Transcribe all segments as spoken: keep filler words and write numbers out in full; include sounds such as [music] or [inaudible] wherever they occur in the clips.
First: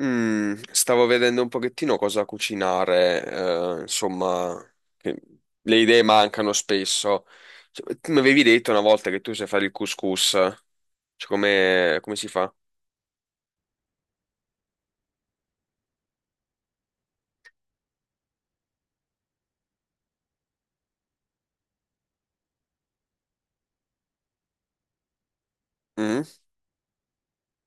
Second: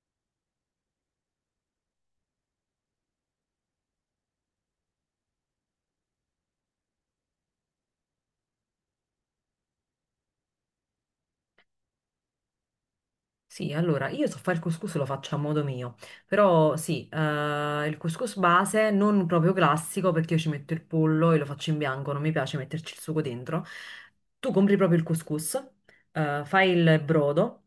Mm, stavo vedendo un pochettino cosa cucinare, eh, insomma, che le idee mancano spesso. Cioè, tu mi avevi detto una volta che tu sai fare il couscous, cioè come, come si fa? Sì, allora io so fare il couscous, lo faccio a modo mio, però sì, eh, il couscous base non proprio classico perché io ci metto il pollo e lo faccio in bianco, non mi piace metterci il sugo dentro. Tu compri proprio il couscous, Mm, eh, fai il brodo,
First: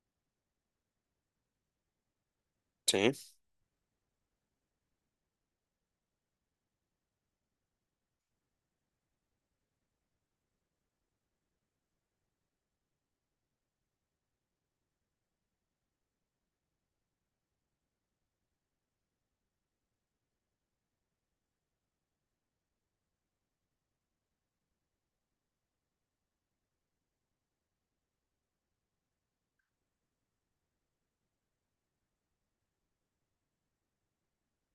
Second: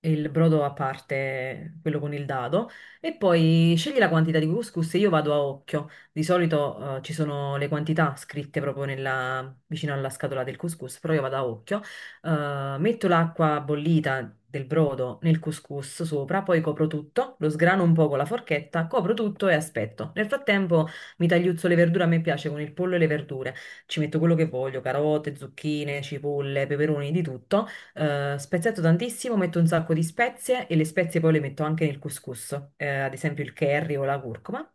il brodo a parte, quello con il dado, sì. e poi scegli la quantità di couscous e io vado a occhio. Di solito eh, ci sono le quantità scritte proprio nella- vicino alla scatola del couscous, però io vado a occhio. Eh, metto l'acqua bollita del brodo nel couscous sopra, poi copro tutto, lo sgrano un po' con la forchetta, copro tutto e aspetto. Nel frattempo mi tagliuzzo le verdure, a me piace con il pollo e le verdure. Ci metto quello che voglio, carote, zucchine, cipolle, peperoni, di tutto. Eh, speziato tantissimo, metto un sacco di spezie e le spezie poi le metto anche nel couscous, eh, ad esempio il curry o la curcuma.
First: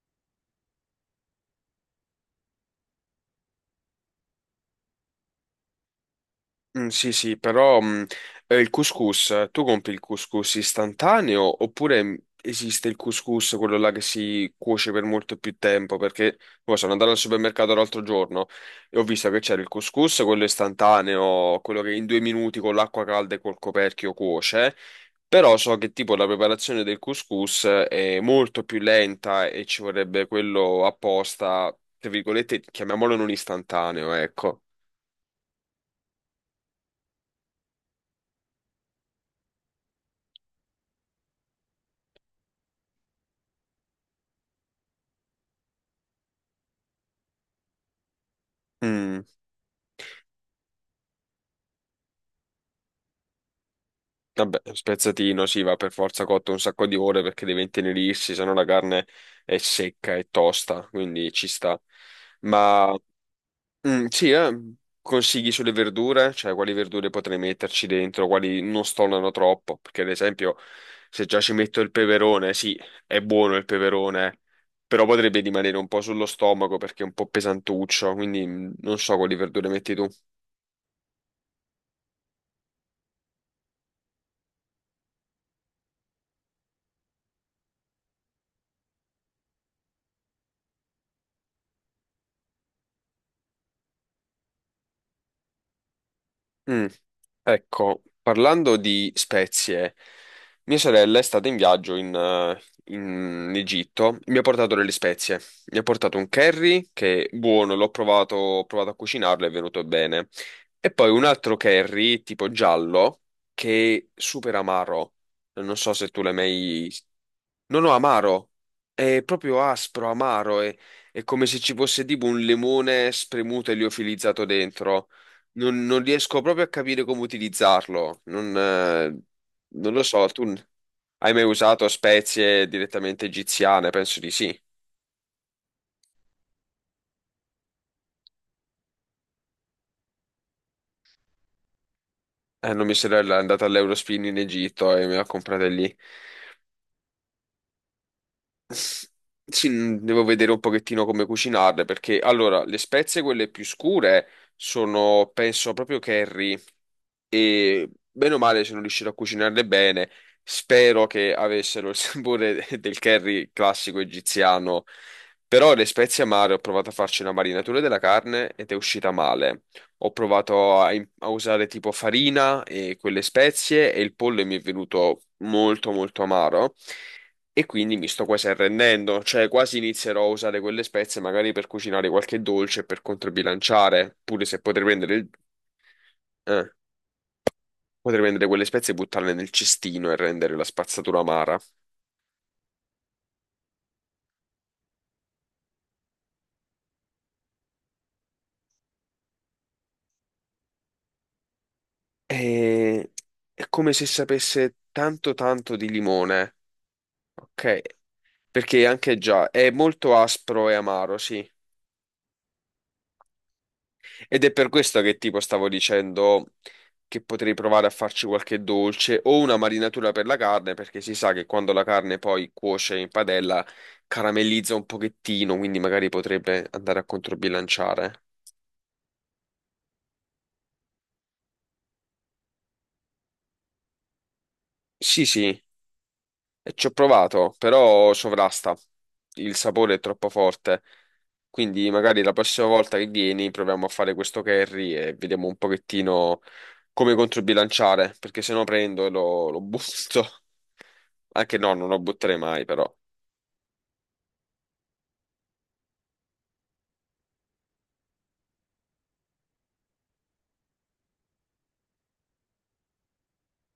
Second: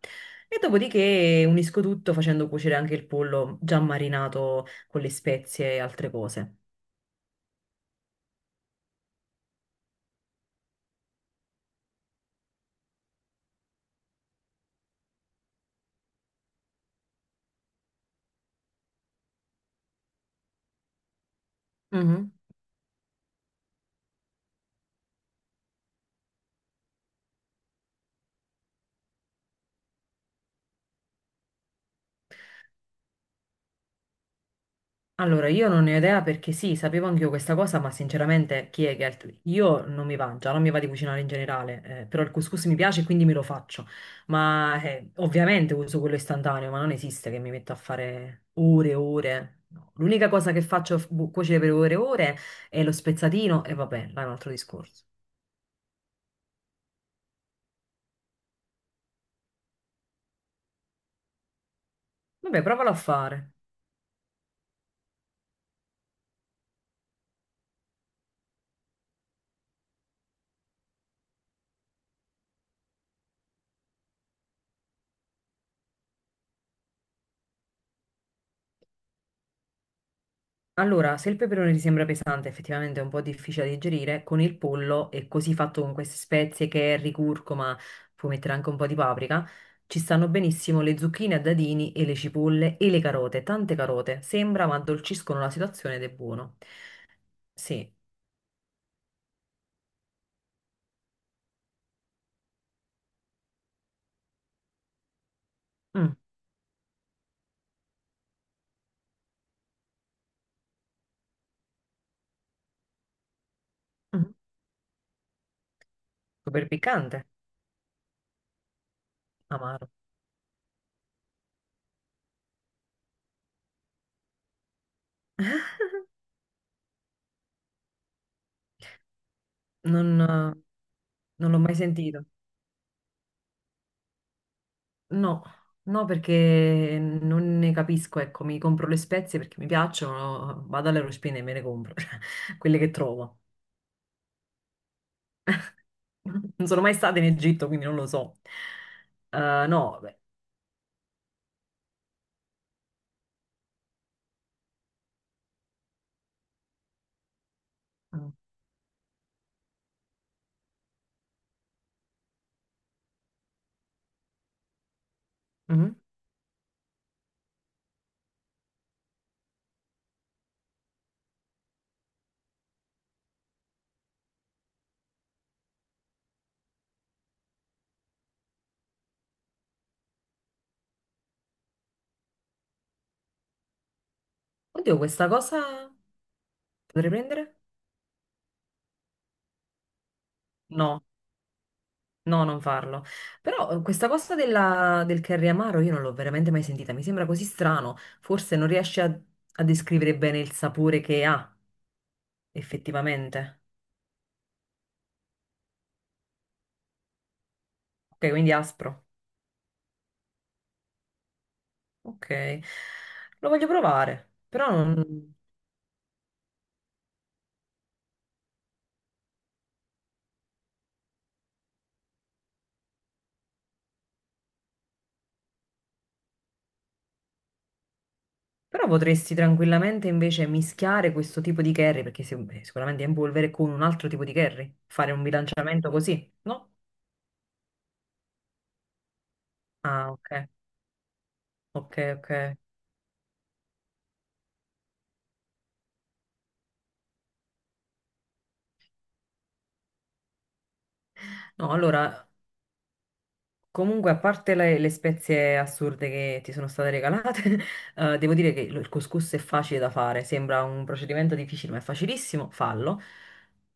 E dopodiché unisco tutto facendo cuocere anche il pollo già marinato con le spezie e altre cose. Mm, sì, sì, però mm, eh, il couscous, eh, tu compri il couscous istantaneo oppure mm, esiste il couscous, quello là che si cuoce per molto più tempo? Perché poi sono andato al supermercato l'altro giorno e ho visto che c'era il couscous, quello istantaneo, quello che in due Mhm. minuti con l'acqua calda e col coperchio cuoce, però so che tipo la preparazione del couscous è molto più lenta e ci vorrebbe quello apposta, tra virgolette, chiamiamolo non istantaneo, ecco. Allora, io non ne ho idea perché sì, sapevo anch'io questa cosa, ma sinceramente, Kegel, io non mi va già, non mi va di cucinare in generale, eh, però il couscous mi piace e quindi me lo faccio. Ma eh, ovviamente uso quello istantaneo, ma non esiste che mi metto a fare ore e Mm. ore. No. L'unica cosa che faccio f- bu- cuocere per ore e ore è lo spezzatino e vabbè, là è un altro Vabbè, discorso. spezzatino, sì, va per forza cotto un sacco di ore perché deve intenerirsi, se no la carne è secca e tosta, quindi ci sta. Vabbè, provalo a Ma fare. mm, sì, eh, consigli sulle verdure, cioè quali verdure potrei metterci dentro, quali non stonano troppo, perché ad esempio se già ci metto il peperone, sì, è buono il peperone, però potrebbe rimanere un po' sullo stomaco perché è un po' pesantuccio, quindi mm, non so quali verdure metti tu. Allora, se il peperone ti sembra pesante, effettivamente è un po' difficile da digerire, con il pollo è così fatto con queste spezie, curry, curcuma, puoi mettere anche un po' di paprika, ci stanno benissimo le zucchine a dadini e le cipolle e le carote, tante carote, sembra ma addolciscono la situazione ed è buono. Mm. Sì. Ecco, parlando di spezie, mia sorella è stata in viaggio in, eh, in Egitto, mi ha portato delle spezie. Mi ha Mm. portato un curry che è buono, l'ho provato, ho provato a cucinarlo, è venuto bene. E poi un altro curry tipo giallo che è Mhm. super amaro. Non so se tu l'hai Super mai... piccante. No, no, amaro. È proprio Amaro. aspro, amaro. È, è come se ci fosse tipo un limone spremuto e liofilizzato dentro. Non, non riesco proprio a capire come utilizzarlo. Non, eh, non lo non, so, tu eh, n- hai mai Non l'ho mai usato sentito. spezie direttamente egiziane? Penso di sì. No, no, perché non ne capisco, ecco, mi compro le spezie perché mi piacciono, vado all'Eurospin e me ne compro, [laughs] Eh, quelle no, che mia sorella è trovo. andata all'Eurospin in Egitto e me l'ha comprata lì. [laughs] Non sono mai stata in Egitto, quindi non lo so. Eh, Sì, mh, no, beh. devo vedere un pochettino come cucinarle perché allora le spezie quelle più scure sono penso proprio curry e bene o male sono riuscito a cucinarle bene. Spero che avessero il [laughs] sapore del curry classico egiziano, però le Mhm. spezie amare ho provato a farci una marinatura della carne ed è uscita male. Ho provato a, im- a usare tipo farina e quelle spezie e il pollo mi è venuto molto molto amaro. E quindi mi sto quasi arrendendo, cioè quasi inizierò a usare quelle spezie magari per cucinare qualche dolce per controbilanciare, pure se potrei Oddio, prendere questa il- cosa eh, potrei prendere? potrei prendere quelle spezie e buttarle nel cestino e rendere la No, spazzatura amara. no, non farlo. Però eh, questa cosa della- del curry amaro io non l'ho veramente mai sentita, mi sembra così strano, forse non riesce a a descrivere bene il sapore che ha E... effettivamente. È come se sapesse tanto tanto di limone, ok? Ok, quindi Perché aspro. anche già è molto aspro e amaro, sì. Ok, lo voglio provare, Ed è per però, questo che non- tipo stavo dicendo che potrei provare a farci qualche dolce o una marinatura per la carne, perché si sa che quando la carne poi cuoce in padella caramellizza un pochettino, quindi magari potrebbe andare a controbilanciare. però potresti tranquillamente invece mischiare questo tipo di curry, perché sic- sicuramente è in polvere, con un altro tipo di curry, fare un Sì, sì. bilanciamento così, no? E ci ho provato, però sovrasta. Il sapore è Ah, troppo ok, forte. Quindi ok, magari ok. la prossima volta che vieni proviamo a fare questo curry e vediamo un pochettino come controbilanciare, perché se no prendo e lo, lo butto. [laughs] Anche No, no, non lo allora butterei mai, però. comunque, a parte le, le spezie assurde che ti sono state regalate, [laughs] eh, devo dire che lo- il couscous è facile da fare, sembra un procedimento difficile, ma è facilissimo, fallo.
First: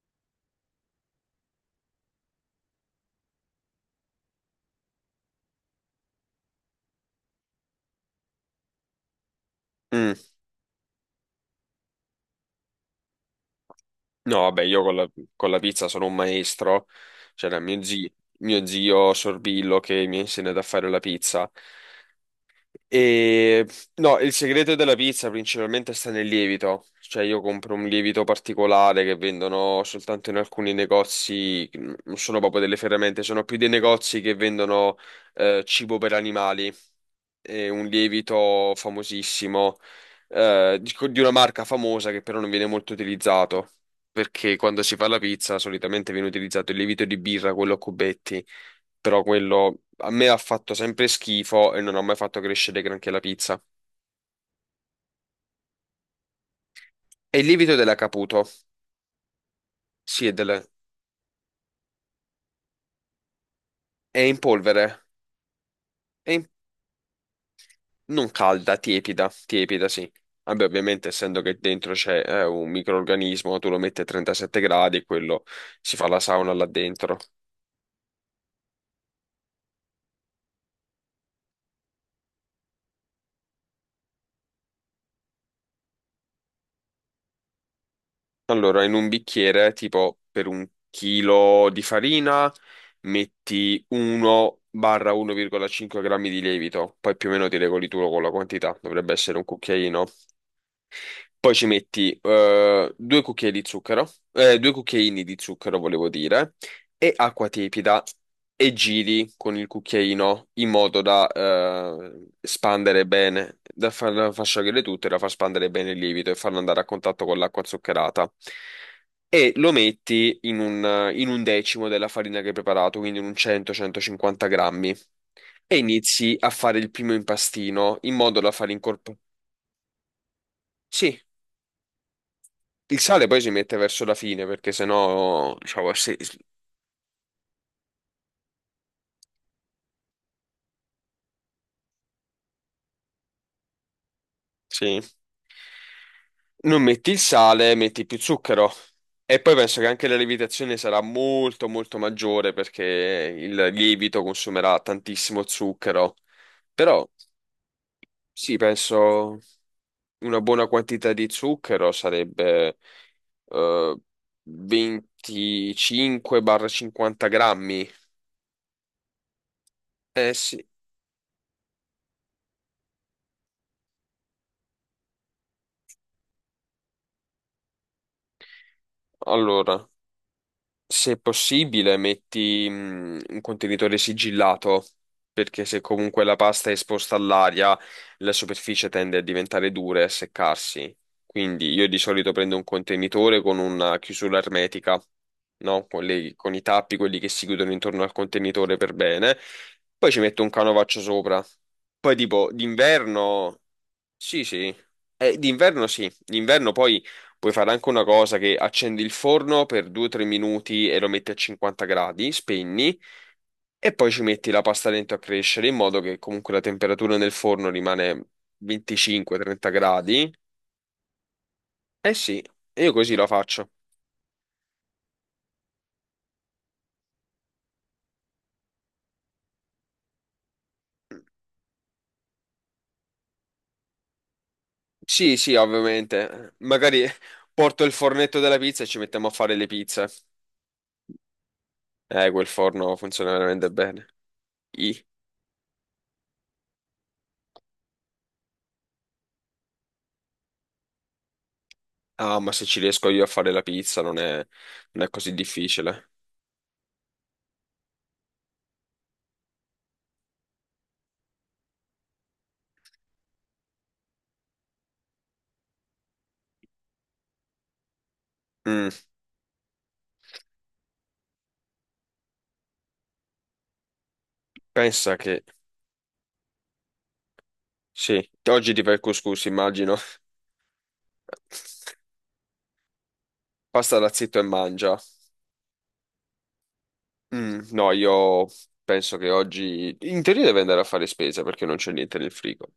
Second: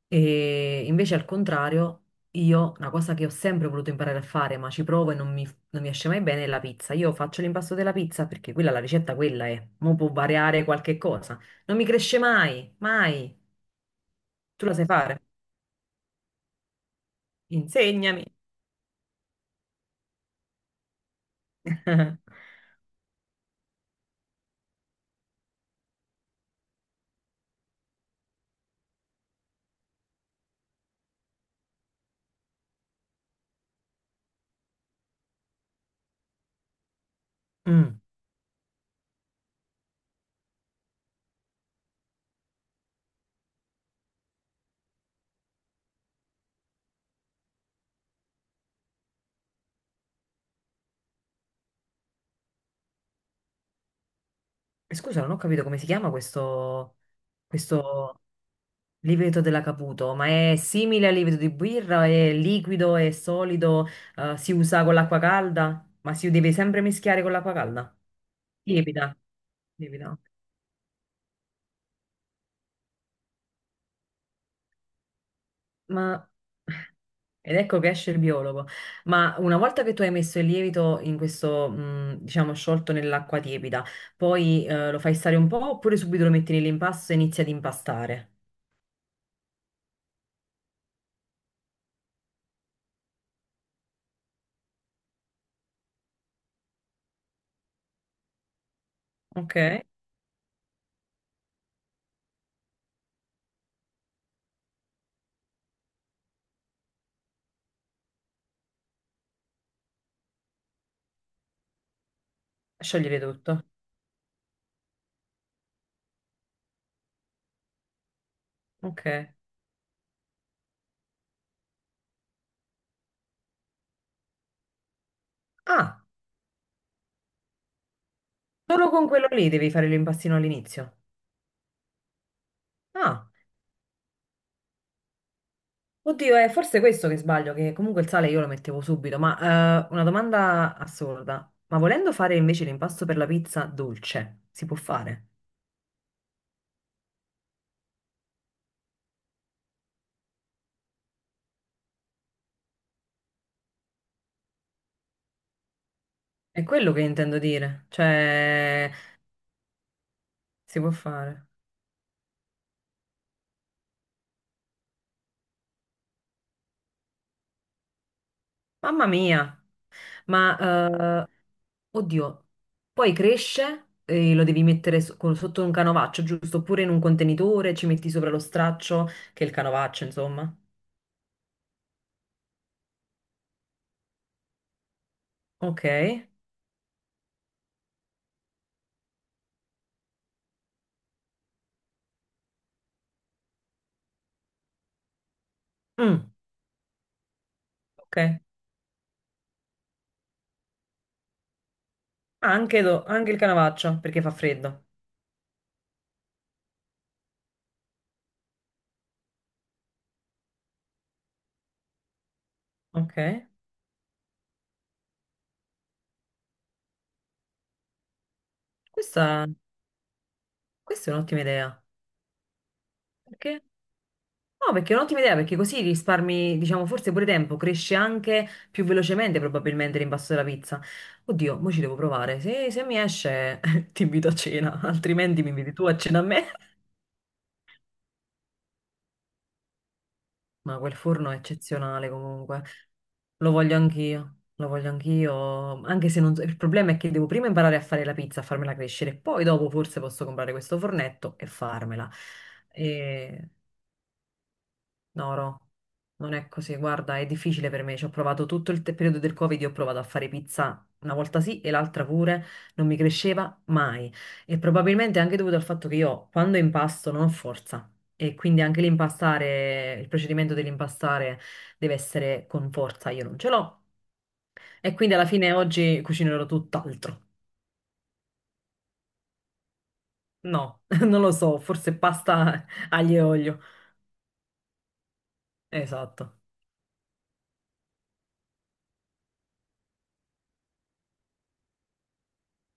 E invece al contrario, io una cosa che ho sempre voluto imparare a fare, ma ci provo e non mi, non mi esce mai bene, è la pizza. Io faccio l'impasto della pizza perché quella, la ricetta quella è, mo può Mm. variare qualche cosa. Non mi cresce mai, mai. No, vabbè, Tu la io sai con la, fare? con la pizza sono un maestro. C'era mio zio, Insegnami. mio zio Sorbillo che mi ha insegnato a fare la pizza. [laughs] E no, il segreto della pizza principalmente sta nel lievito. Cioè, io compro un lievito particolare che vendono soltanto in alcuni negozi, non sono proprio delle ferramente, sono più dei negozi che vendono eh, cibo per animali. È un Mm. lievito famosissimo, eh, di di una marca famosa che però non viene molto utilizzato. Perché quando si fa la pizza solitamente viene utilizzato il lievito di birra, quello a cubetti, però quello a me ha fatto sempre schifo e non ha mai fatto crescere granché la pizza. E scusa, non ho capito come si chiama questo, E il lievito della questo Caputo, lievito dell'acaputo, ma sì, è, è del- simile al lievito di birra? È liquido, è solido, è eh, in si usa con polvere, l'acqua calda? Ma si è in- deve sempre mischiare con l'acqua calda? non calda, Lievita, tiepida, tiepida, sì. lievita. Ok. Vabbè, ovviamente, essendo che dentro c'è eh, un microrganismo, tu lo metti a trentasette gradi e quello si fa la Ma... sauna là dentro. Ed ecco che esce il biologo. Ma una volta che tu hai messo il lievito in questo, mh, diciamo, sciolto nell'acqua tiepida, poi eh, lo fai stare un po' oppure subito lo metti nell'impasto e inizi ad impastare? Allora, in un bicchiere, tipo per un chilo di farina, metti uno-uno virgola cinque grammi di lievito, poi più o meno ti regoli tu con la quantità, dovrebbe essere un Ok? cucchiaino. Poi ci metti eh, due cucchiai di zucchero, eh, due cucchiaini di zucchero, volevo dire, e acqua tiepida e giri con il cucchiaino in modo da eh, spandere Sciogliere bene, tutto. da far, da far sciogliere tutto e da far spandere bene il lievito e farlo andare a contatto con l'acqua zuccherata. Ok. E lo metti in un, in un decimo della farina che hai preparato, quindi in un cento centocinquanta grammi, e Ah, inizi a fare il primo impastino in modo da far solo con incorporare. quello lì devi fare l'impastino all'inizio. Il sale Ah, poi si mette verso la fine perché sennò, diciamo, sì, oddio, è forse questo che sbaglio, che comunque il sale io lo mettevo subito, ma eh, una domanda assurda. Ma volendo fare invece l'impasto per la pizza dolce, si può sì. fare? Non metti il sale, metti più zucchero. E poi penso che anche la lievitazione sarà molto molto maggiore perché il lievito consumerà tantissimo zucchero. È quello che Però intendo dire, sì, cioè penso una buona si può quantità di fare. zucchero sarebbe eh, da venticinque a cinquanta grammi. Mamma mia, Eh sì, ma eh, oddio, poi cresce e lo devi mettere so- con- sotto un canovaccio, giusto? Oppure in un contenitore, ci metti sopra lo straccio, che è il allora. canovaccio, insomma. Se possibile, metti mh, un contenitore sigillato, perché se Ok. comunque la pasta è esposta all'aria, la superficie tende a diventare dura e a seccarsi. Quindi io di solito prendo un contenitore con una chiusura ermetica, no? Con Mm. le- con i tappi, quelli che si chiudono intorno al Ok. contenitore per bene. Poi ci metto un canovaccio sopra. Poi tipo Ah, anche, do- anche il d'inverno. Canavaccio perché fa Sì, sì. freddo. Eh, d'inverno sì, d'inverno poi puoi fare anche una cosa che accendi il forno per due o tre minuti e lo metti a cinquanta gradi, spegni Ok. e poi ci metti la pasta dentro a crescere in modo che comunque la temperatura nel forno rimane Questa, venticinque trenta gradi. questa è un'ottima idea. Eh sì, io così la Perché? faccio. No, perché è un'ottima idea perché così risparmi, diciamo, forse pure tempo, cresce anche più velocemente probabilmente l'impasto della pizza. Oddio, mo ci devo provare. Se, se mi esce, [laughs] ti invito a cena, Sì, altrimenti mi sì, inviti tu a cena a me. ovviamente. Magari porto il fornetto della pizza e ci mettiamo a fare le pizze. Ma quel forno è eccezionale Eh, quel comunque. forno funziona Lo veramente voglio bene. anch'io, lo voglio anch'io, anche se non so- il problema è che devo prima imparare a fare la pizza, a farmela crescere, poi dopo forse posso comprare questo fornetto e farmela. Ah, ma se ci riesco io a fare la pizza non è, non è così No, no, difficile. non è così. Guarda, è difficile per me. Ci ho provato tutto il te- periodo del Covid, io ho provato a fare pizza una volta sì e l'altra pure, non mi cresceva mai. E probabilmente è anche dovuto al fatto che io quando impasto non ho forza. E quindi anche Mm, l'impastare, il procedimento dell'impastare deve essere con forza, io non ce l'ho. E quindi pensa alla che... fine oggi cucinerò tutt'altro. Sì, oggi ti fai il couscous, immagino. No, [laughs] non lo so, forse [laughs] pasta aglio e olio. Pasta da zitto e mangia. Esatto. Mm, no, io penso che oggi... In teoria devo andare a fare spesa perché non c'è niente nel frigo.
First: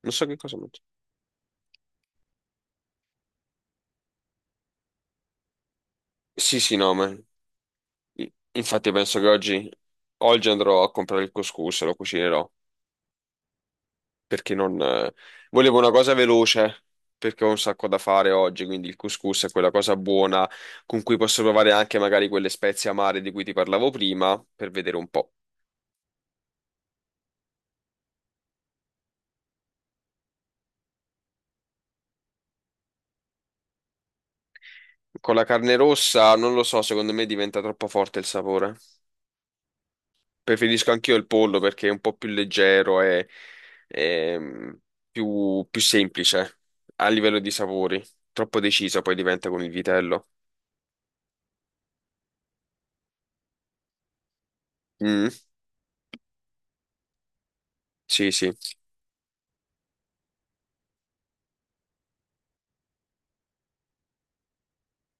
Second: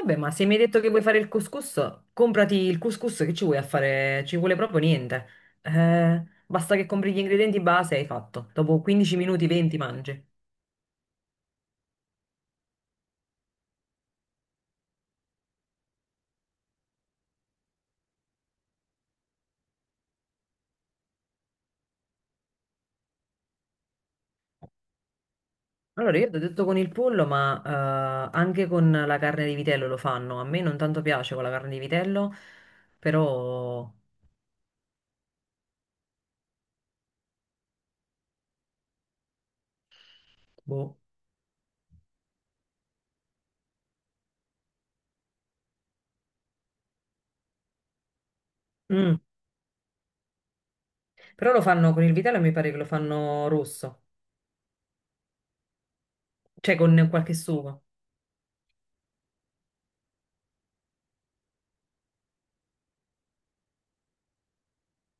Non so ma che se mi cosa hai detto mangio. che vuoi fare il couscous, comprati il couscous che ci vuoi a fare, ci vuole proprio niente. Eh, Sì, sì, basta che no, compri ma... gli ingredienti base e hai fatto. Dopo Infatti quindici penso che minuti, oggi... venti mangi. Oggi andrò a comprare il couscous e lo cucinerò. Perché non... eh, volevo una cosa veloce, perché ho un sacco da fare oggi, quindi il couscous è quella cosa buona con cui posso provare anche magari quelle spezie amare di cui ti parlavo prima, per vedere un po'. Allora, io ti ho detto con il pollo, ma eh, anche con la carne di vitello lo fanno. A me non tanto piace con la carne di vitello, però... Con la carne rossa, non lo so, secondo me diventa troppo forte il sapore. Preferisco boh. anch'io il pollo perché è un po' più leggero e, e, mm, più, più semplice a livello di sapori. Troppo deciso poi Mm. diventa con il vitello. Però lo fanno con il vitello e mi pare che lo fanno rosso, Mm, cioè con qualche sugo. sì, sì.